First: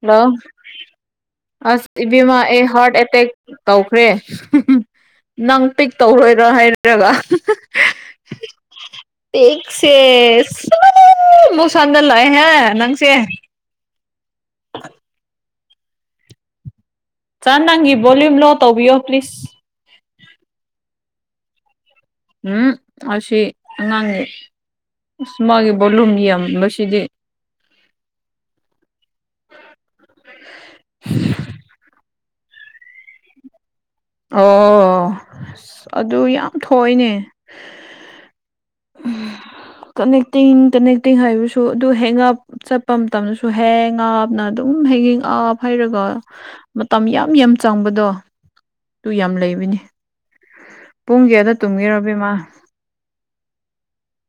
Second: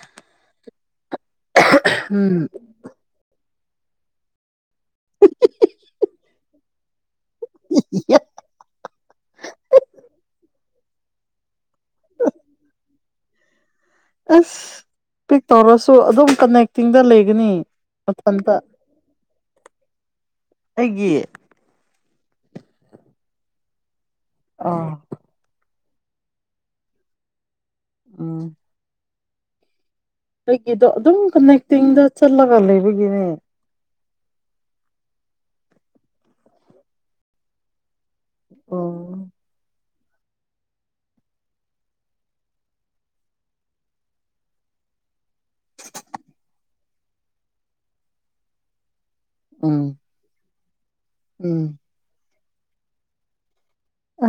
hello ꯑꯁ ꯏꯕ‌ꯦꯝꯃ ꯎꯝ ꯑꯩ ꯍꯥꯔꯠ ꯑꯦꯇ‌ꯦꯛ ꯇꯧꯈ꯭ꯔꯦ ꯅꯪ ꯄꯤꯛ ꯇꯧꯔꯣꯏꯔꯣ ꯍꯥꯏꯔꯔꯒ [unintelligible] ꯇꯦꯛꯁꯦ ꯁꯤ ꯃꯣꯁꯥꯥꯟꯗ ꯂꯩꯥ ꯍꯦ ꯅꯪꯁꯦ ꯑꯁ [unintelligible] ꯇꯧꯔꯁꯨ ꯑꯗꯨꯝ ꯀꯅꯦꯛꯇꯤꯡꯗ ꯂꯩ ꯆꯔ ꯅꯪꯒꯤ ꯕꯣꯂ꯭ꯌꯨꯝ ꯂꯣ ꯇꯧꯕꯤꯌꯣ ꯄ꯭ꯂꯤꯁ ꯑꯩꯒꯤ ꯎꯝ ꯑꯁꯤ ꯑꯉꯥꯡꯅꯤ ꯑꯥ ꯑꯁ ꯃꯥꯒꯤ ꯕꯣꯂꯨꯝ ꯌꯥꯝꯕꯁꯤꯗꯤ ꯎꯝ ꯑꯩꯒꯤꯗꯣ ꯑꯗꯨꯝ ꯀꯅꯦꯛꯇꯤꯡꯗ ꯆꯠꯂꯒ ꯂꯩꯕꯒꯤꯅꯦ ꯑꯣ ꯑꯁ ꯑꯗꯨ ꯌꯥꯝ ꯊꯣꯏꯏꯅꯦ ꯑꯣ ꯀꯅꯦꯛꯇꯤꯡ ꯀꯅꯦꯛꯇꯤꯡ ꯍꯥꯏꯕꯁꯨ ꯑꯗꯨ ꯍꯦꯡꯑꯞ ꯆꯠꯄ ꯃꯇꯝꯗꯁꯨ ꯍꯦꯡ ꯑꯥꯞꯅ ꯑꯗꯨꯝ ꯍꯌꯦꯡ ꯑꯥꯞ ꯅ ꯍꯩꯔꯒ ꯃꯇꯝ ꯌꯥꯝ ꯌꯥꯝ ꯆꯪꯕꯗꯣ ꯑꯗꯨꯨ ꯌꯥꯝ ꯎꯝ ꯂꯩꯕꯅꯤ ꯄꯨꯡ ꯀꯌꯥꯗ ꯎꯝ ꯇꯨꯝꯒꯦꯔꯥ ꯑꯕꯦꯝꯃꯥ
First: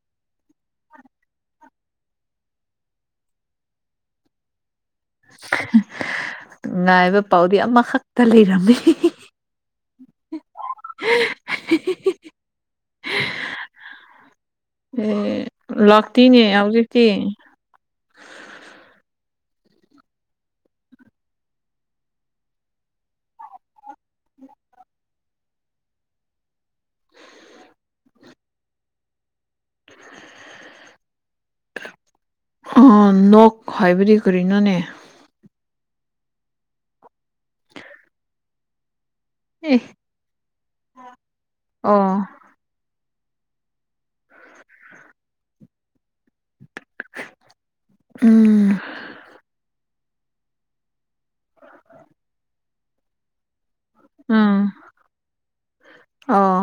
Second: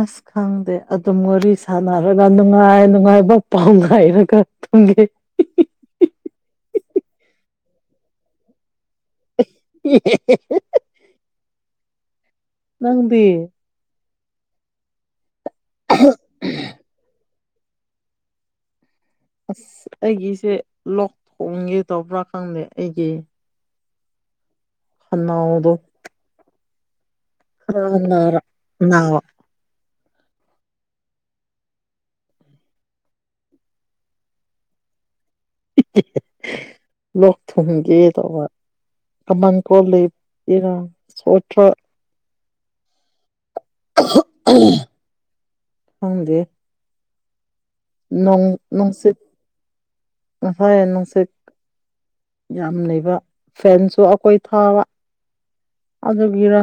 ꯑꯁ ꯈꯪꯗꯦ ꯑꯗꯨꯝ ꯋꯥꯔꯤ ꯁꯥꯟꯅꯔꯒ ꯅꯨꯡꯉꯥꯏ ꯅꯨꯡꯉꯥꯏꯕ ꯄꯥꯎ ꯉꯥꯏꯔꯒ ꯊꯨꯡꯒꯦꯍꯦ [unintelligible] ꯉꯥꯏꯕ ꯄꯥꯎꯗꯤ ꯑꯃꯈꯛꯇ ꯂꯩꯔꯝꯃꯤ ꯍꯦꯍꯦ [unintelligible] [unintelligible] ꯅꯪꯗꯤ ꯑꯦ ꯂꯥꯛꯇꯦꯅꯦ ꯍꯧꯖꯤꯛꯇꯤ ꯑꯁ ꯑꯩꯒꯤꯁꯦ ꯂꯣꯛ ꯊꯨꯡꯒꯦ ꯇꯧꯕ꯭ꯔꯥ ꯈꯪꯗꯦ ꯑꯩꯒꯤ ꯈꯅꯥꯎꯗꯣ ꯈꯅ ꯅꯔꯛ ꯅ ꯑ ꯅꯣꯛ ꯍꯥꯏꯕꯗꯤ ꯀꯔꯤꯅꯣꯅꯦ ꯂꯣꯛ ꯊꯨꯡꯒꯦ ꯇꯧꯕ ꯑꯦ [unintelligible] [unintelligible] [unintelligible] ꯑꯣ ꯈꯪꯗꯦ ꯎꯝ ꯅꯨꯡꯁꯤꯠ ꯉꯁꯥꯢ ꯅꯨꯡꯁꯤꯠ ꯌꯥꯝ ꯂꯩꯕ ꯐꯦꯟꯁꯨ ꯑꯩꯈꯣꯏ ꯎꯝ ꯊꯥꯕ ꯑꯣ ꯑꯗꯨꯒꯤꯔ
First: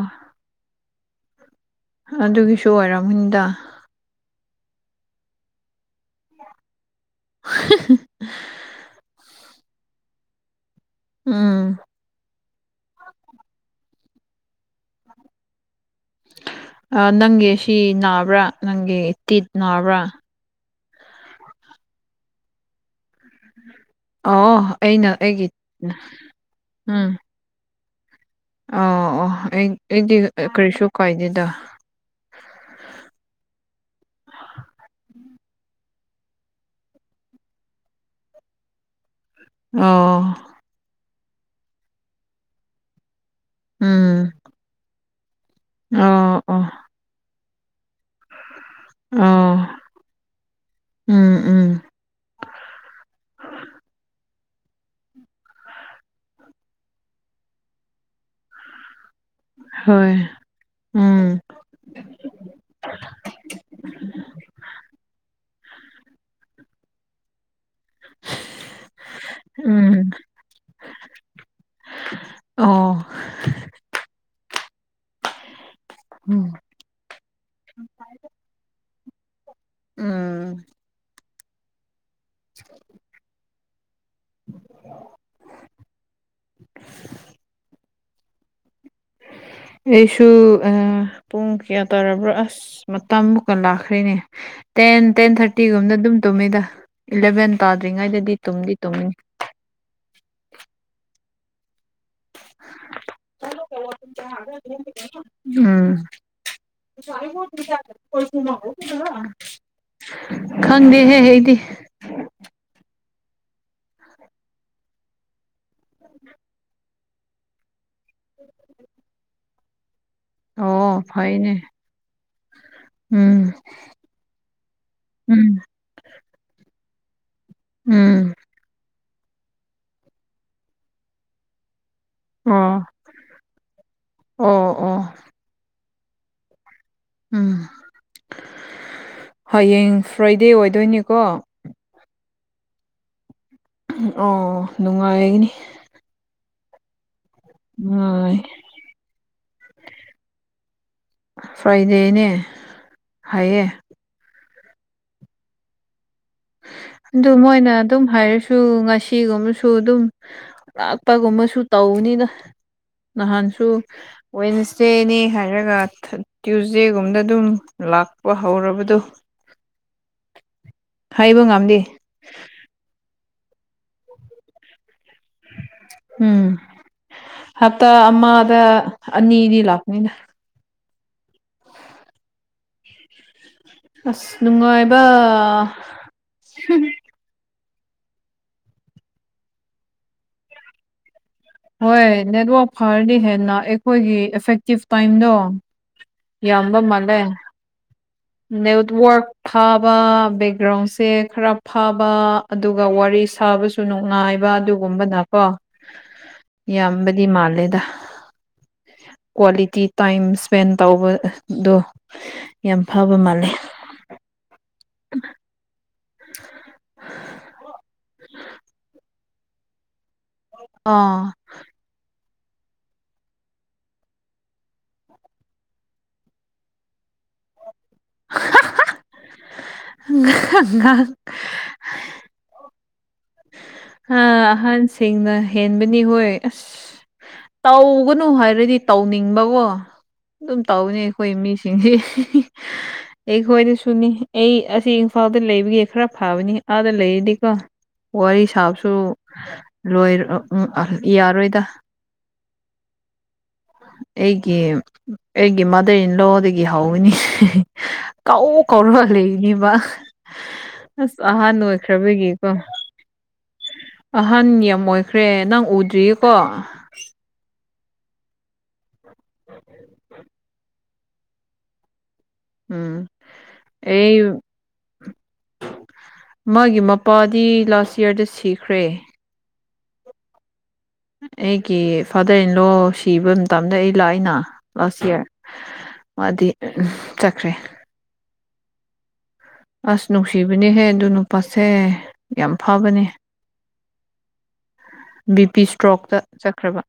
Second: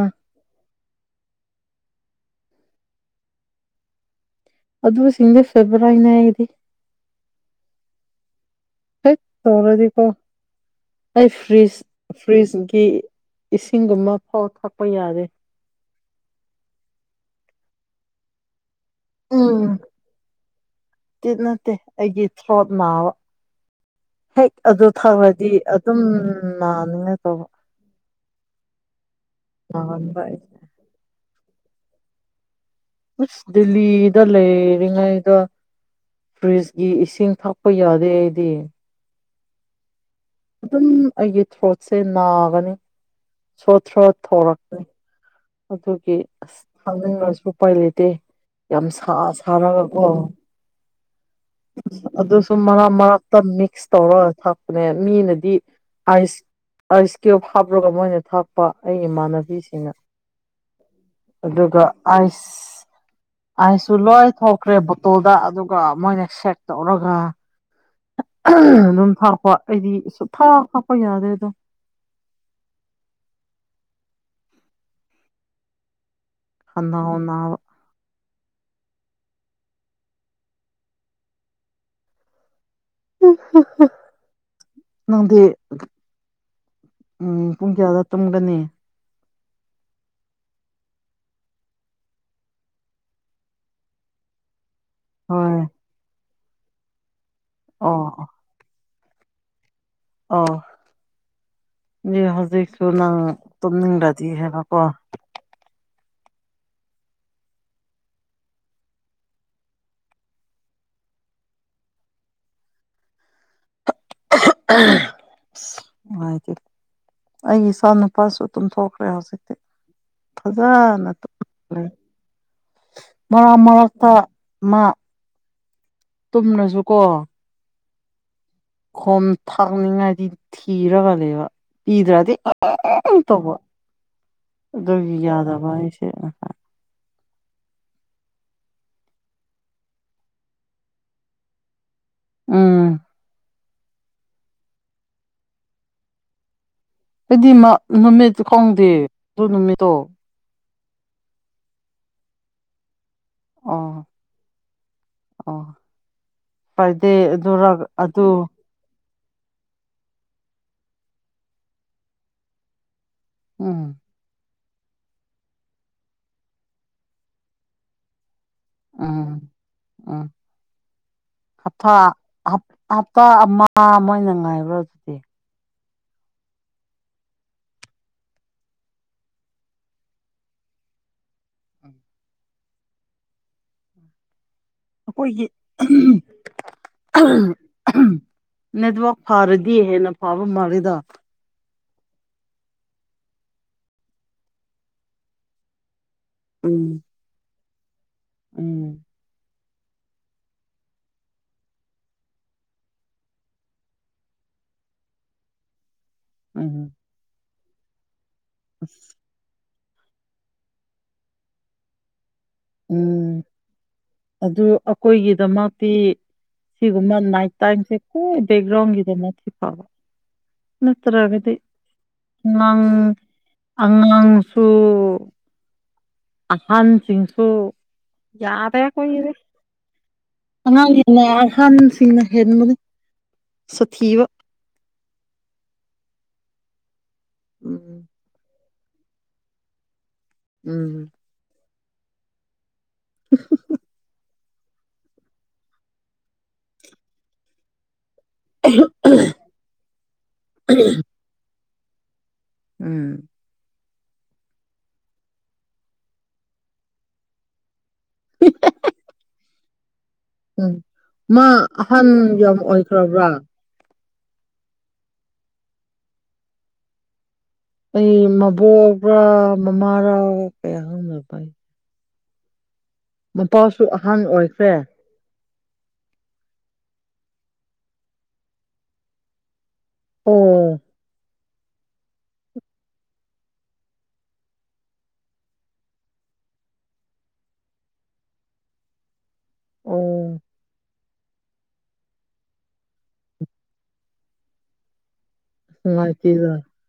ꯑꯗꯨꯒꯤꯁꯨ ꯑꯣꯏꯔꯝꯅꯤꯗ ꯑꯗꯨꯁꯤꯡꯗꯤ ꯐꯦꯕꯥꯎꯔꯥꯠꯅꯦ ꯑꯩꯗꯤ ꯍ [unintelligible] ꯑꯩ ꯇꯧꯔꯗꯤꯀꯣ ꯑꯩ ꯎꯝ ꯐꯔꯤꯁ ꯐ꯭ꯔꯤꯖꯀꯤ ꯏꯁꯤꯡꯒꯨꯝꯕ ꯐꯥꯎ ꯊꯥꯛꯄ ꯌꯥꯗꯦ ꯅꯪꯒꯤ ꯁꯤ ꯅꯥꯕ꯭ꯔꯥ ꯅꯪꯒꯤ ꯇꯤꯠ ꯎꯝ ꯅꯥꯕ꯭ꯔꯥ ꯇꯤꯠ ꯅꯠꯇꯦ ꯑꯩꯒꯤ ꯊ꯭ꯔꯣꯠ ꯅꯥꯕ ꯍꯦꯛ ꯑꯣ ꯑꯗꯨ ꯑꯩꯅ ꯑꯩꯒꯤ ꯊꯥꯑꯗꯤ ꯑꯗꯨꯝ ꯅꯅꯤꯡꯉꯥꯢ ꯇꯧꯕ ꯑ ꯑꯣ ꯑꯩ ꯑꯩꯗꯤ ꯅꯥꯒꯟꯕ ꯑꯩ ꯀꯔꯤꯁꯨ ꯀꯥꯏꯗꯦꯗ ꯍꯩꯁ ꯗꯦꯜꯂꯤꯗ ꯂꯩꯔꯤꯉꯩꯗꯣ ꯐ꯭ꯔꯤꯖꯀꯤ ꯏꯁꯤꯡ ꯊꯛꯄ ꯌꯥꯗꯦ ꯑꯩꯗꯤ ꯑꯣ ꯑꯗꯨꯝ ꯑꯩꯒꯤ ꯊ꯭ꯔꯣꯠꯁꯦ ꯅꯥꯒꯅꯤ ꯊ꯭ꯔꯣ ꯎꯝ ꯊꯣꯔꯛꯀꯅꯤ ꯑꯗꯨꯒꯤ ꯑꯣ ꯑꯁ ꯑꯣ ꯊꯥꯅꯤꯡꯉꯁꯨ ꯎꯄꯥꯏ ꯂꯩꯇꯦ ꯌꯥꯝ ꯁꯥ ꯑꯣ ꯁꯥꯔꯒꯀꯣ ꯎꯝ ꯎꯝ ꯑꯗꯨꯁꯨ ꯃꯔꯛ ꯃꯔꯛꯇ ꯃꯤꯛꯁ ꯇꯧꯔꯒ ꯊꯛꯄꯅꯦ ꯃꯤꯅꯗꯤ ꯑꯥꯏꯁ ꯑꯥꯏꯁ ꯀ꯭ꯌꯨꯕ ꯍꯥꯞꯄꯒ ꯃꯣꯏꯅ ꯊꯥꯛꯄ ꯑꯩꯒꯤ ꯏꯃꯥꯟꯅꯕꯤꯁꯤꯡꯅ ꯍꯣꯏ ꯎꯝ ꯑꯗꯨꯒ ꯑꯥꯏꯁ ꯑꯩꯁꯨ ꯂꯣꯏ ꯊꯣꯛꯈ꯭ꯔꯦ ꯕꯣꯇꯜꯗ ꯑꯗꯨꯒ ꯃꯣꯏꯅ ꯁꯦꯛ ꯇꯧꯔꯒ ꯑꯗꯨꯝ ꯊꯥꯛꯄ ꯎꯝ ꯑꯩꯗꯤ ꯁꯨꯡꯊꯥꯛ ꯊꯥꯛꯄ ꯌꯥꯗ꯭ꯔꯦ ꯑꯗꯣ ꯑꯣ ꯎꯝ ꯈꯥꯅꯧ ꯅꯕꯥ ꯎꯝ [inaudible] ꯎꯝ ꯎ [inaudible] ꯅꯪꯗꯤ ꯎꯝ ꯄꯨꯡ ꯀꯌꯥꯗ ꯇꯨꯝꯒꯅꯤ ꯑꯩꯁꯨ ꯄꯨꯡ ꯀꯌꯥ ꯇꯥꯔꯕ꯭ꯔꯣ ꯑꯁ ꯃꯇꯝ ꯃꯨꯛꯀ ꯂꯥꯛꯈ꯭ꯔꯦꯅꯦ ꯇꯦꯟ ꯇꯦꯟ ꯍꯣꯏ ꯊꯥꯔꯇꯤꯒꯨꯝꯅ ꯑꯗꯨꯝ ꯇꯨꯝꯃꯤꯗ ꯏꯂꯚꯦꯟ ꯑꯣ ꯇꯥꯗ꯭ꯔꯤꯉꯩꯗꯗꯤ ꯇꯨꯝꯗꯤ ꯇꯨꯝꯒꯅꯤ ꯑꯣ ꯍꯧꯖꯤꯛꯁꯨ ꯅꯪ ꯇꯨꯝꯅꯤꯡꯔꯗꯤ ꯍꯥꯏꯔꯛꯎꯒꯣ ꯎꯝ ꯈꯪꯗꯦꯍꯦ ꯑꯩꯗꯤ [unintelligible] ꯑꯩ ꯢꯁꯥꯃꯛ ꯅꯨꯄꯥꯁꯨ ꯇꯨꯝꯊꯣꯛꯈ꯭ꯔꯦ ꯍꯧꯖꯤꯛꯇꯤ ꯑꯣ ꯐꯖꯅ ꯐꯩꯅꯦ ꯇꯨꯝꯈ꯭ꯔꯦ ꯎꯝ ꯃꯔꯛ ꯃꯔꯛꯇ ꯃꯥ ꯎꯝ ꯇꯨꯝꯔꯁꯨ ꯀꯣ ꯎꯝ ꯈꯣꯝ ꯊꯥꯛꯅꯤꯡꯉꯥꯏꯒꯤ ꯊꯤꯔꯒ ꯂꯩꯕ ꯄꯤꯗ꯭ꯔꯗꯤ ꯑꯣ [unintelligible] ꯇꯧꯕ ꯑꯣ ꯑꯣ ꯑꯗꯨꯒꯤ ꯌꯥꯗꯕ ꯑꯩꯁꯦ ꯎꯝ ꯍꯌꯦꯡ ꯐ꯭ꯔꯥꯏꯗꯦ ꯑꯣꯏꯗꯣꯏꯅꯤꯀꯣ ꯎꯝ ꯑꯣ ꯅꯨꯡꯉꯥꯏꯒꯅꯤ ꯑꯩꯗꯤ ꯅꯨꯡꯉꯥꯏ ꯅꯨꯃꯤꯠꯁꯨ ꯈꯪꯗꯦ ꯑꯗꯨ ꯅꯨꯃꯤꯠꯇꯣ ꯐ꯭ꯔꯥꯏꯗꯦꯅꯦ ꯍꯥꯏꯌꯦ ꯑꯣ ꯑꯣ ꯐ꯭ꯔꯥꯏꯗꯦ ꯑꯗꯨ ꯑꯗꯨꯔ ꯃꯣꯏꯅ ꯑꯗꯨꯝ ꯑꯗꯨ ꯍꯥꯏꯔꯁꯨ ꯉꯁꯤ ꯁꯤꯒꯨꯝꯕꯁꯨ ꯑꯗꯨꯝ ꯂꯥꯛꯄꯒꯨꯝꯕꯁꯨ ꯇꯧꯅꯤꯗ ꯅꯍꯥꯟꯁꯨ ꯎꯝ ꯋꯦꯟꯁꯗꯦꯅꯤ ꯍꯥꯏꯔꯒ ꯇ꯭ꯌꯨꯁꯗꯦꯒꯨꯝꯗ ꯑꯗꯨꯝ ꯂꯥꯛ ꯍꯥꯎꯔꯕ ꯎꯝ ꯎꯝ ꯍꯥꯏꯕ ꯉꯝꯗꯦ ꯍꯥꯞꯊ ꯍꯞꯇꯥ ꯑꯃ ꯃꯣꯏꯅ ꯉꯥꯏꯕ꯭ꯔꯥ ꯑꯗꯨꯗꯤ ꯎꯝ ꯍꯞꯇꯥ ꯑꯃꯗ ꯑꯅꯤꯗꯤ ꯂꯥꯛꯄꯅꯤꯅ ꯑꯁ ꯅꯨꯡꯉꯥꯏꯕ ꯑꯩꯈꯣꯏꯒꯤ ꯅꯦꯠꯋꯥꯛ ꯐꯥꯔꯗꯤ ꯍꯦꯟꯅ ꯐꯕ ꯃꯥꯜꯂꯤꯗ ꯍꯣꯏ ꯅꯦꯠꯋꯥꯛ ꯐꯔꯗꯤ ꯍꯦꯟꯅ ꯑꯩꯈꯣꯏꯒꯤ ꯑꯦꯐꯦꯛꯇꯤꯞ ꯇꯥꯏꯝꯗꯣ ꯌꯥꯝꯕ ꯎꯝ ꯃꯥꯜꯂꯦ ꯎꯝ ꯅꯦꯠꯋꯥꯛ ꯐꯥꯕ ꯕꯦꯛꯒ꯭ꯔꯥꯎꯟꯁꯦ ꯈꯔ ꯐꯥꯕ ꯑꯗꯨꯒ ꯋꯥꯔꯤ ꯁꯥꯕꯁꯨ ꯁꯨ ꯅꯨꯡꯉꯥꯏꯕ ꯑꯗꯨꯒꯨꯝꯕꯅ ꯀꯣ ꯎꯝ ꯌꯥꯝꯕꯗꯤ ꯃꯥꯜꯂꯦꯗ ꯀ꯭ꯋꯥꯂꯤꯇꯤ ꯇꯥꯏꯝ ꯏꯁ꯭ꯄꯦꯟ ꯇꯧꯕꯗꯣ ꯌꯥꯝ ꯐꯕ ꯎꯝ ꯃꯥꯂꯦ ꯑꯗꯨ ꯑꯩꯈꯣꯏꯒꯤꯗꯃꯛꯇꯤ ꯁꯤꯒꯨꯝꯕ ꯅꯥꯏꯠ ꯇꯥꯏꯝꯁꯦ ꯀꯣꯏ ꯕꯦꯛꯒ꯭ꯔꯥꯎꯟꯒꯤꯗ ꯃꯊꯤ ꯐꯕ ꯑꯥ ꯅꯠꯇ꯭ꯔꯒꯗꯤ ꯑꯉꯥꯡ ꯑꯉꯥꯡꯁꯨ ꯑꯍꯟꯁꯤꯡꯁꯨꯁꯨ ꯌꯥꯗꯦ ꯑꯈꯣꯏꯒꯤꯗꯤ ꯑꯅ ꯑꯍꯥꯟꯁꯤꯡꯅ ꯍꯦꯟꯕꯅꯤ ꯁꯥꯊꯤꯕ ꯑꯍꯟꯁꯤꯡꯅ ꯍꯦꯟꯕꯅꯤ ꯍꯣꯏ ꯑꯁ ꯎꯝ ꯇꯧꯒꯅꯨ ꯍꯥꯏꯔꯗꯤ ꯇꯧꯅꯤꯡꯕꯀꯣ ꯑꯗꯨꯝ ꯇꯧꯅꯤ ꯎꯝ ꯑꯩꯈꯣꯏ ꯃꯤꯁꯤꯡꯁꯤ ꯑꯩꯈꯣꯏ ꯗꯁꯨꯅꯤ ꯑꯩ ꯑꯁꯤ ꯏꯝꯐꯥꯜꯗ ꯂꯩꯕꯒꯤ ꯈꯔ ꯐꯥꯕꯅꯤ ꯑꯥꯗ ꯂꯩꯔꯤꯗꯤꯀꯣ ꯋꯥꯔꯤ ꯁꯥ ꯁꯨ ꯂꯣꯏꯔ ꯌꯥꯔꯣꯏꯗ ꯎꯝ ꯑꯩꯒꯤ ꯑꯩꯒꯤ ꯃꯥꯗꯔ ꯏꯟ ꯂꯣꯗꯒꯤ ꯍꯧꯕꯅꯤ ꯀꯥꯎ ꯀꯧꯔ ꯂꯩꯅꯤꯕ ꯎꯝ ꯑꯁ ꯃꯥ ꯑꯍꯥꯟ ꯑꯍꯟ ꯑꯣꯏꯈ꯭ꯔꯕꯒꯤꯀꯣ ꯌꯥꯝ ꯑꯣꯏꯈ꯭ꯔꯕ꯭ꯔꯥ ꯑꯍꯟ ꯌꯥꯝ ꯑꯣꯏꯈ꯭ꯔꯦ ꯅꯪ ꯎꯗ꯭ꯔꯤꯌꯦꯀꯣ ꯑꯩ ꯃꯕꯣꯛꯕ꯭ꯔꯥ ꯃꯃꯥꯔꯥ ꯀꯌꯥ ꯍꯧꯅꯕꯥꯏ ꯎꯝ ꯃꯄꯥꯁꯨ ꯑꯩ ꯑꯍꯟ ꯑꯣꯏꯈ꯭ꯔꯦ ꯃꯥꯒꯤ ꯃꯄꯥꯗꯤ ꯂꯥꯁ ꯌꯥꯔꯗ ꯁꯤꯈ꯭ꯔꯦ ꯎꯝ ꯑꯩꯒꯤ ꯐꯥꯗꯔ ꯏꯟꯂꯣ ꯁꯤꯕ ꯃꯇꯝꯗ ꯑꯩ ꯂꯥꯛꯏꯅ ꯂꯥꯁ ꯏꯌꯥꯔ ꯃꯥꯗꯤ ꯎꯝ ꯆꯠꯈ꯭ꯔꯦ ꯑꯁ ꯑꯣ ꯅꯨꯡꯁꯤꯕꯅꯦꯍꯦ ꯑꯗꯨ ꯄꯣꯠꯁꯦ ꯌꯥꯝ ꯐꯥꯕꯅꯦ ꯕꯤ ꯄꯤ ꯏꯁꯇ꯭ꯔꯣꯛꯇ ꯅꯨꯡꯉꯥꯏꯇꯦꯗ ꯆꯠꯈ꯭ꯔꯕ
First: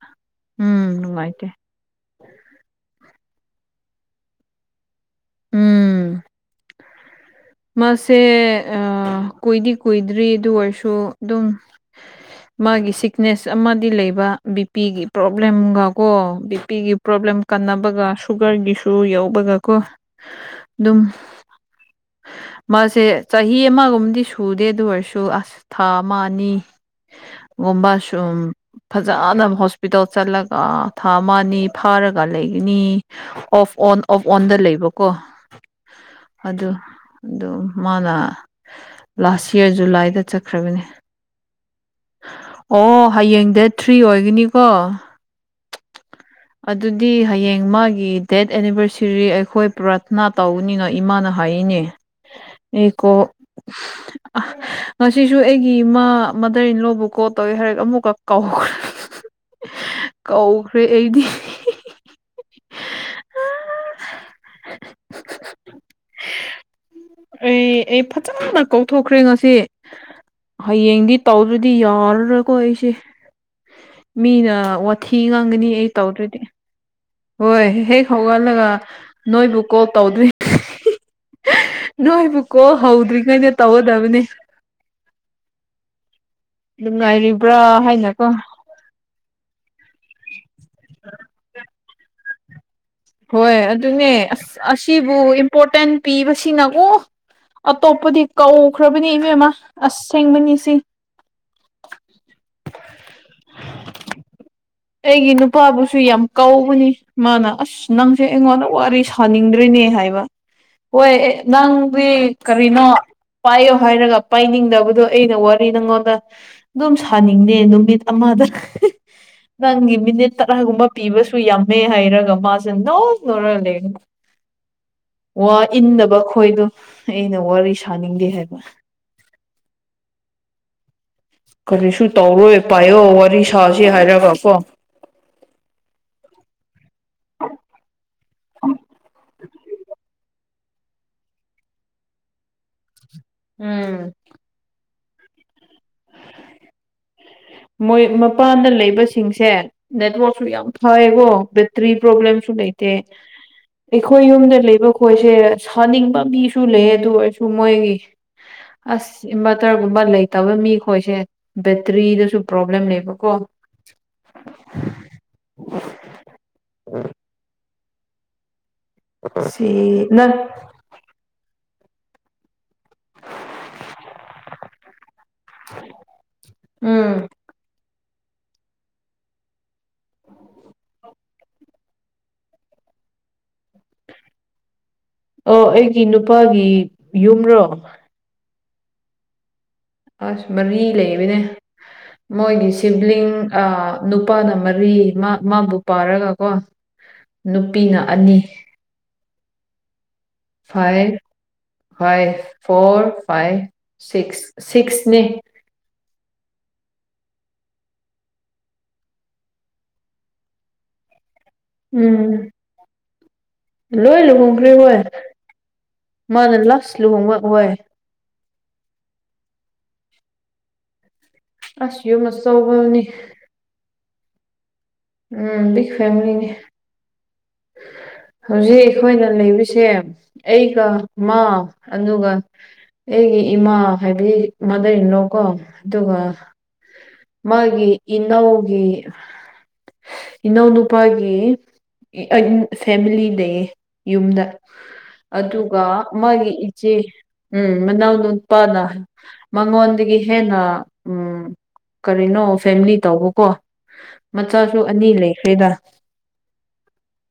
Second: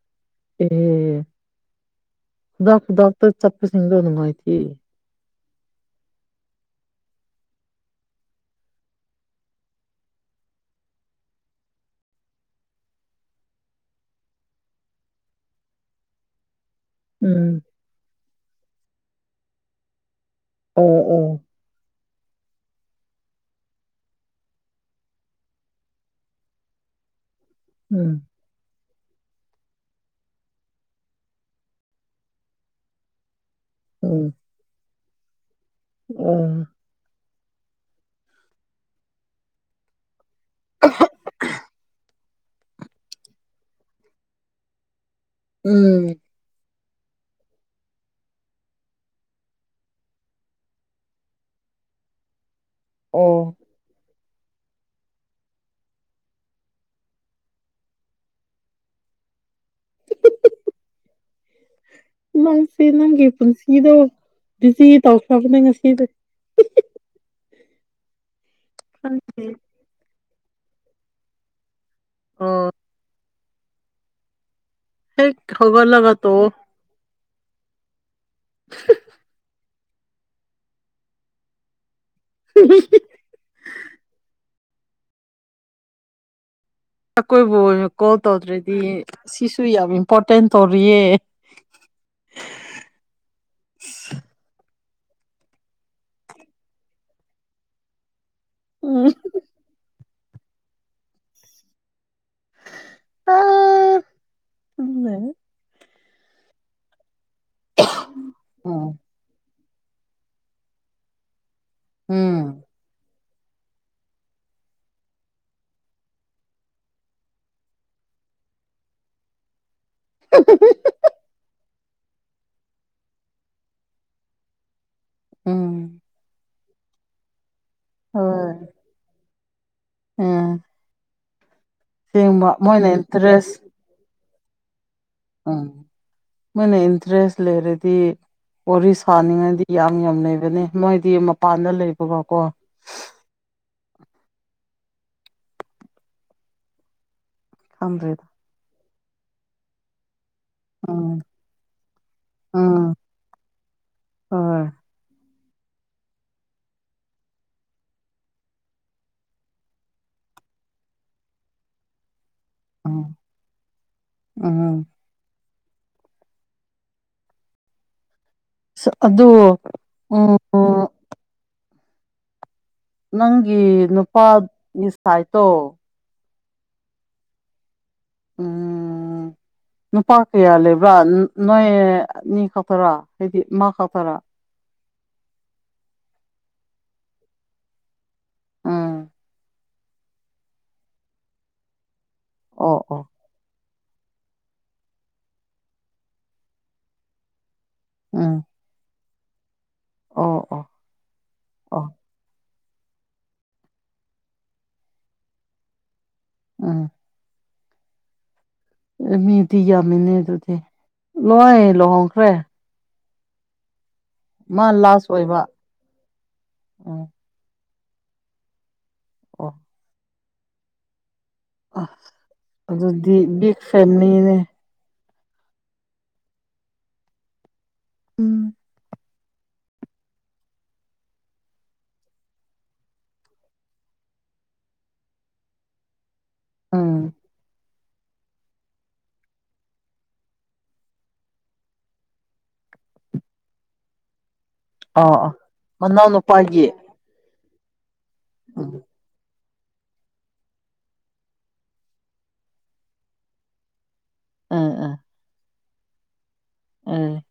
ꯎꯝ ꯅꯨꯡꯉꯥꯏꯇꯦ ꯈꯨꯗꯛ ꯈꯨꯗꯛꯇ ꯆꯠꯄꯤꯁꯤꯡꯗꯣ ꯅꯨꯉꯥꯏꯇꯦ ꯎꯝ ꯃꯥꯁꯦ ꯑꯥ ꯀꯨꯏꯗꯤ ꯀꯨꯏꯗ꯭ꯔꯤ ꯑꯗꯨ ꯑꯣꯏꯔꯁꯨ ꯑꯗꯨꯝ ꯃꯥꯒꯤ ꯁꯤꯛꯅꯦꯁ ꯑꯃꯗꯤ ꯂꯩꯕ ꯕꯤꯄꯤꯒꯤ ꯄ꯭ꯔꯣꯕ꯭ꯂꯦꯝꯒ ꯀꯣ ꯕꯤꯄꯤꯒꯤ ꯄ꯭ꯔꯣꯕ꯭ꯂꯦꯝ ꯎꯝ ꯀꯟꯅꯕꯒ ꯁꯨꯒꯔꯒꯤꯁꯨ ꯌꯧꯕꯒꯀꯣ ꯑꯣ ꯑꯣ ꯃꯥꯁꯦ ꯆꯍꯤ ꯑꯃꯒꯨꯝꯗꯤ ꯁꯨꯗꯦ ꯑꯗꯨ ꯑꯣꯏꯔꯁꯨ ꯑꯁ ꯊꯥ ꯑꯃ ꯑꯅꯤ ꯒꯨꯝꯕ ꯎꯝ ꯁꯨꯝ ꯐꯥꯖꯅ ꯍꯣꯁꯄꯤꯇꯥꯜ ꯆꯠꯂꯒ ꯊꯥ ꯑꯃ ꯑꯅꯤ ꯐꯥꯔꯒ ꯂꯩꯒꯅꯤ ꯑꯣꯐ ꯑꯣꯟ ꯑꯣꯐ ꯎꯝ ꯑꯣꯟꯗ ꯂꯩꯕꯀꯣ ꯑꯣ ꯑꯗꯨ ꯑꯗꯨ ꯃꯥꯅ ꯂꯥꯁ ꯏꯌꯥꯔ ꯖꯨꯂꯥꯏꯗ ꯆꯠꯈ꯭ꯔꯕꯅꯦ ꯑꯣ ꯍꯌꯦꯡ ꯗꯦꯠ ꯊ꯭ꯔꯤ ꯑꯣꯏꯒꯅꯤꯀꯣ ꯎꯝ ꯑꯗꯨꯗꯤ ꯍꯌꯦꯡ ꯃꯥꯒꯤ ꯗꯦꯠ ꯑꯦꯅꯤꯚꯔꯁꯔꯤ ꯑꯩꯈꯣꯏ ꯄ꯭ꯔꯥꯊꯅꯥ ꯇꯧꯅꯤ ꯅꯣꯏ ꯏꯃꯥꯅ ꯍꯥꯏꯌꯦꯅꯦ ꯑꯩ ꯀꯣ ꯑꯣ ꯉꯁꯤꯁꯨ ꯑꯩꯒꯤ ꯏꯃꯥ ꯃꯙꯔ ꯏꯂꯣꯕꯨ ꯀꯣ ꯇꯧꯋꯦ ꯍꯥꯏꯔꯛ ꯑꯃꯨꯛꯀ ꯀꯥꯎꯈ꯭ꯔꯦ ꯀꯧꯈ꯭ꯔꯦ ꯑꯩꯗꯤ ꯅꯪꯁꯦ ꯅꯪꯒꯤ ꯄꯨꯟꯁꯤꯗꯣ ꯕꯤꯖꯤ ꯇꯧꯈ꯭ꯔꯕꯅꯦ ꯉꯁꯤꯗꯤ ꯑꯦ ꯑꯩ ꯐꯥꯖꯅ ꯀꯥꯎꯊꯣꯛꯈ꯭ꯔꯦ ꯈꯪꯗꯦ ꯉꯁꯤ ꯍꯌꯦꯡꯗꯤ ꯇꯧꯗ꯭ꯔꯗꯤ ꯌꯥꯔꯔꯣꯏꯀꯣ ꯑꯣ ꯑꯩꯁꯦ ꯃꯤꯅ ꯋꯥꯊꯤ ꯍꯦꯛ ꯉꯥꯡꯒꯅꯤ ꯑꯩ ꯍꯧꯒꯠꯂꯒ ꯇꯧꯗ꯭ꯔꯗꯤ ꯇꯧꯑꯣ ꯍꯣꯏ ꯍꯦꯛ ꯍꯧꯒꯠꯂꯒ ꯅꯣꯏꯕꯨ ꯀꯣꯜ ꯇꯧꯗ꯭ꯔꯤ ꯅꯣꯏꯕꯨ ꯀꯣꯜ ꯍꯧꯗ꯭ꯔꯤꯉꯩꯩꯅ ꯇꯧꯒꯗꯕꯅꯦ ꯑꯀꯣꯏꯕꯨ ꯅꯨꯡꯉꯥꯏꯔꯤꯕ꯭ꯔꯥ ꯑꯣꯏꯅ ꯀꯣꯜ ꯍꯥꯏꯅꯀꯣ ꯇꯧꯗ꯭ꯔꯗꯤ ꯁꯤꯁꯨ ꯌꯥꯝ ꯏꯝꯄꯣꯔꯇꯦꯟ ꯇꯧꯔꯤꯌꯦ ꯍꯣꯏ ꯑꯗꯨꯅꯦ ꯑꯁ ꯑꯁꯤꯕꯨ ꯏꯝꯄꯣꯔꯇꯦꯟ ꯄꯤꯕꯁꯤꯅꯀꯣ ꯑꯇꯣꯞꯄꯗꯤ ꯀꯧꯈ꯭ꯔꯕꯅꯤ ꯎꯝ ꯏꯕꯦꯝꯃ ꯑꯁꯁꯦꯡꯕꯅꯤ ꯁꯤ ꯎꯝ ꯑꯩꯒꯤ ꯅꯨꯄꯥꯕꯨꯁꯨ ꯁꯨ ꯌꯥꯝ ꯀꯧꯕꯅꯤ ꯃꯥꯅ ꯑꯁ ꯅꯪꯁꯦ ꯑꯩꯉꯣꯟꯗ ꯋꯥꯔꯤ ꯁꯥꯅꯤꯡꯗꯦ ꯅꯦ ꯍꯥꯏꯕ ꯍꯣꯏ ꯑꯦ ꯅꯪꯗꯤ ꯎꯝ ꯀꯔꯤꯅꯣ ꯄꯥꯏꯌꯣ ꯍꯥꯏꯔꯒ ꯄꯥꯏꯅꯤꯡꯗꯕꯗꯣ ꯑꯩꯅ ꯋꯥꯔꯤ ꯅꯪꯉꯣꯟꯗ ꯑꯗꯨꯝ ꯁꯥꯅꯤꯡꯗꯦ ꯅꯨꯃꯤꯠ ꯑꯃꯗ ꯅꯪꯒꯤ ꯃꯤꯅꯤꯠ ꯇꯔꯥꯒꯨꯝꯕ ꯄꯤꯕꯁꯨ ꯌꯥꯝꯃꯦ ꯍꯥꯏꯔꯒ ꯃꯥꯁꯦ ꯅꯣ ꯅꯣꯛꯔꯂꯒ ꯂꯩꯕꯅꯤ ꯋꯥ ꯎꯝ ꯏꯟꯗꯕ ꯈꯣꯏꯗꯣ ꯑꯩꯅ ꯋꯥꯔꯤ ꯁꯥꯅꯤꯡꯗꯦ ꯍꯥꯏꯕ ꯍꯣꯏ ꯎꯝ ꯀꯔꯤꯁꯨ ꯁꯦꯡꯕ ꯇꯧꯔꯣꯏ ꯃꯣꯏꯅ ꯄꯥꯏꯌꯣ ꯋꯥꯔꯤ ꯏꯟꯇꯔꯦꯁ ꯁꯥꯁꯤ ꯍꯥꯏꯔꯒ ꯀꯣ ꯎꯝ ꯃꯣꯏꯅ ꯏꯟꯇꯔꯦꯁ ꯂꯩꯔꯗꯤ ꯋꯥꯔꯤ ꯁꯥꯅꯤꯡꯉꯥꯗꯤ ꯌꯥꯝ ꯌꯥꯝ ꯂꯩꯕꯅꯦ ꯃꯣꯏꯗꯤ ꯃꯄꯥꯟꯗ ꯂꯩꯕꯒ ꯀꯣ ꯎꯝ ꯃꯣꯏ ꯈꯪꯗ꯭ꯔꯦꯗ ꯃꯄꯥꯟꯗ ꯂꯩꯕꯁꯤꯡꯁꯦ ꯅꯦꯠꯋꯔꯛꯁꯨ ꯌꯥꯝ ꯎꯝ ꯐꯌꯦꯀꯣ ꯕꯦꯇ꯭ꯔꯤ ꯄ꯭ꯔꯣꯕ꯭ꯂꯦꯝꯁꯨ ꯂꯩꯇꯦ ꯎꯝ ꯑꯩꯈꯣꯏ ꯌꯨꯝꯗ ꯍꯣꯏ ꯂꯩꯕ ꯈꯣꯏꯁꯦ ꯁꯥꯅꯤꯡꯕ ꯃꯤꯁꯨ ꯂꯩ ꯑꯗꯨ ꯑꯣꯏꯔꯁꯨ ꯃꯣꯏꯒꯤ ꯑꯁ ꯏꯟꯚꯔꯇꯔꯒꯨꯝꯕ ꯂꯩꯇꯕ ꯃꯤꯈꯣꯏꯁꯦ ꯕꯦꯇ꯭ꯔꯤꯗꯁꯨ ꯄ꯭ꯔꯣꯕ꯭ꯂꯦꯝ ꯎꯝ ꯂꯩꯕꯀꯣ ꯎꯝ ꯑꯗꯨ ꯁꯤ ꯎꯝ ꯅꯪ ꯅꯪꯒꯤ ꯅꯨꯄꯥꯒꯤ ꯁꯥꯏꯠꯇꯣ ꯎꯝ ꯎꯝꯝ ꯅꯨꯄꯥ ꯀꯌꯥ ꯂꯩꯕ꯭ꯔꯥ ꯅꯣꯏꯑꯅꯤ ꯈꯛꯇꯔꯥ ꯍꯥꯏꯗꯤ ꯃꯥ ꯈꯛꯇꯔꯥ ꯑꯣ ꯑꯩꯒꯤ ꯅꯨꯄꯥꯒꯤ ꯌꯨꯝꯔꯣ ꯎꯝ ꯑꯁ ꯃꯔꯤ ꯂꯩꯕꯅꯦ ꯃꯣꯏꯒꯤ ꯑꯣ ꯑꯣ ꯁꯤꯕ꯭ꯂꯤꯡ ꯑ ꯅꯨꯄꯥꯅ ꯃꯔꯤ ꯃ ꯃꯥꯕꯨ ꯄꯥꯔꯒꯀꯣ ꯅꯨꯄꯤꯅ ꯑꯅꯤ ꯎꯝ ꯑꯣ ꯑꯣ ꯐꯥꯏꯚ ꯑꯣ ꯐꯥꯏꯚ ꯐꯣꯔ ꯐꯥꯏꯚ ꯁꯤꯛꯁ ꯁꯤꯛꯁꯅꯦ ꯎꯝ ꯃꯤꯗꯤ ꯌꯝꯃꯤꯅꯦ ꯑꯗꯨꯗꯤ ꯂꯣꯢ ꯎꯝ ꯂꯣꯏ ꯃꯥ ꯂꯨꯍꯣꯡꯈ꯭ꯔꯦ ꯍꯣꯏ ꯂꯥꯁ ꯑꯣꯏꯕ ꯃꯥꯅ ꯂꯁ ꯎꯝ ꯂꯨꯍꯣꯡꯕ ꯍꯣꯏ ꯑꯣ ꯑ ꯑꯁ ꯌꯨꯝ ꯑꯆꯧꯕꯅꯤ ꯑꯗꯨꯗꯤ ꯕꯤꯛ ꯐꯦꯟꯅꯤꯅꯦ ꯎꯝ ꯕꯤꯛ ꯐꯦꯃꯤꯂꯤꯅꯤ ꯎꯝ ꯍꯧꯖꯤꯛ ꯑꯩꯈꯣꯏꯅ ꯂꯩꯕꯁꯦ ꯑꯩꯒ ꯃꯥ ꯑꯗꯨꯒ ꯑꯩꯒꯤ ꯏꯃꯥ ꯍꯥꯏꯕꯗꯤ ꯃꯗꯔ ꯏꯟ ꯂꯣ ꯀꯣ ꯑꯗꯨꯒ ꯎꯝ ꯃꯥꯒꯤ ꯏꯅꯧꯒꯤ ꯏꯅꯥꯎ ꯅꯨꯄꯥꯒꯤ [unintelligible] ꯐꯦꯃꯤꯂꯤꯗꯦ ꯌꯨꯝꯗ ꯑꯣ ꯑꯣ ꯑꯗꯨꯒ ꯃꯅꯥꯎ ꯃꯥꯒꯤ ꯅꯨꯄꯥꯒꯤ ꯏꯆꯦ ꯎꯝ ꯃꯅꯥꯎ ꯎꯝ ꯅꯨꯄꯥꯅ ꯃꯉꯣꯟꯗꯒꯤ ꯍꯦꯟꯅ ꯎꯝ ꯀꯔꯤꯅꯣ ꯐꯦꯃꯤꯂꯤ ꯇꯧꯕꯀꯣ ꯎꯝ ꯃꯆꯥꯁꯨ ꯎꯝ ꯑꯅꯤ ꯂꯩꯈ꯭ꯔꯦꯗ ꯎꯝ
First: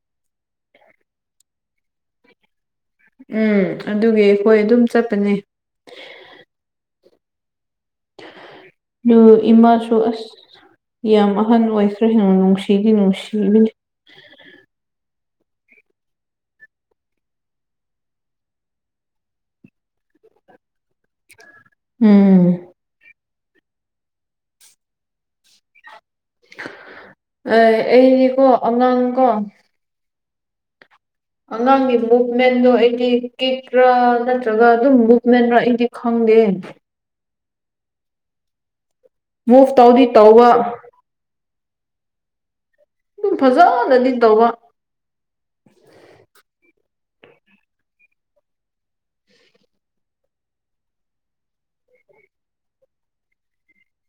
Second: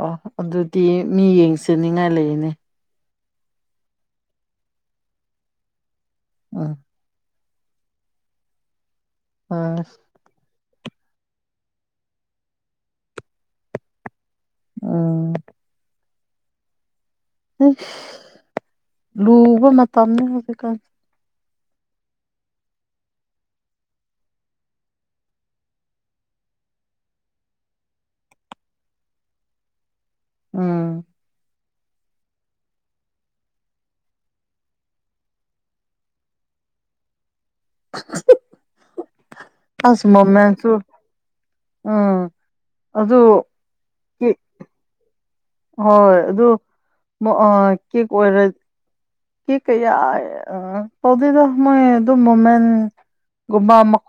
ꯑꯣ ꯑꯗꯨꯗꯤ ꯃꯤ ꯌꯦꯡꯁꯅꯤꯡꯉꯥꯏ ꯂꯩꯅꯦ ꯎꯝ ꯑꯗꯨꯒꯤ ꯑꯩꯈꯣꯏ ꯑꯗꯨꯝ ꯆꯠꯄꯅꯦ ꯎꯝ ꯑꯗꯨ ꯑ ꯏꯃꯥꯁꯨ ꯑꯁ ꯌꯥꯝ ꯑꯍꯟ ꯑꯣꯏꯈ꯭ꯔꯦ ꯅꯨꯡꯁꯤꯒꯤ ꯅꯨꯡꯁꯤꯕꯅꯤ ꯎꯝ ꯑꯩꯁ ꯂꯨꯕ ꯃꯇꯝꯅꯤ ꯍꯨꯖꯤꯛꯀꯥꯟ ꯎꯝ ꯑ ꯑꯩꯗꯤꯀꯣ ꯑꯉꯥꯡꯀꯣ ꯎꯝ ꯑꯉꯥꯡꯒꯤ ꯃꯨꯞꯃꯦꯟꯗꯣ ꯑꯩꯗꯤ ꯀꯤꯛꯔꯥ ꯅꯠꯇ꯭ꯔꯒ ꯑꯗꯨꯝ ꯃꯨꯞꯃꯦꯟꯔꯥ ꯑꯩꯗꯤ ꯈꯪꯗꯦ ꯃꯨꯚ [unintelligible] ꯑꯁ ꯇꯧꯗꯤ ꯇꯧꯕ ꯃꯣꯚꯃꯦꯟꯠꯁꯨ ꯎꯝ ꯑꯗꯨ ꯐꯖꯥꯅꯗꯤ ꯀꯦꯛ ꯇꯧꯕ ꯍꯣꯏ ꯑꯗꯨ [unintelligible] ꯀꯤꯛ ꯑꯣꯏꯔ ꯀꯤꯛ ꯀꯩꯌꯥ ꯑꯥ ꯀꯧꯗꯦꯗ ꯃꯣꯏ ꯑꯗꯨꯝ ꯃꯣꯃꯦꯟꯠ ꯒꯨꯨꯝꯕ ꯃꯛ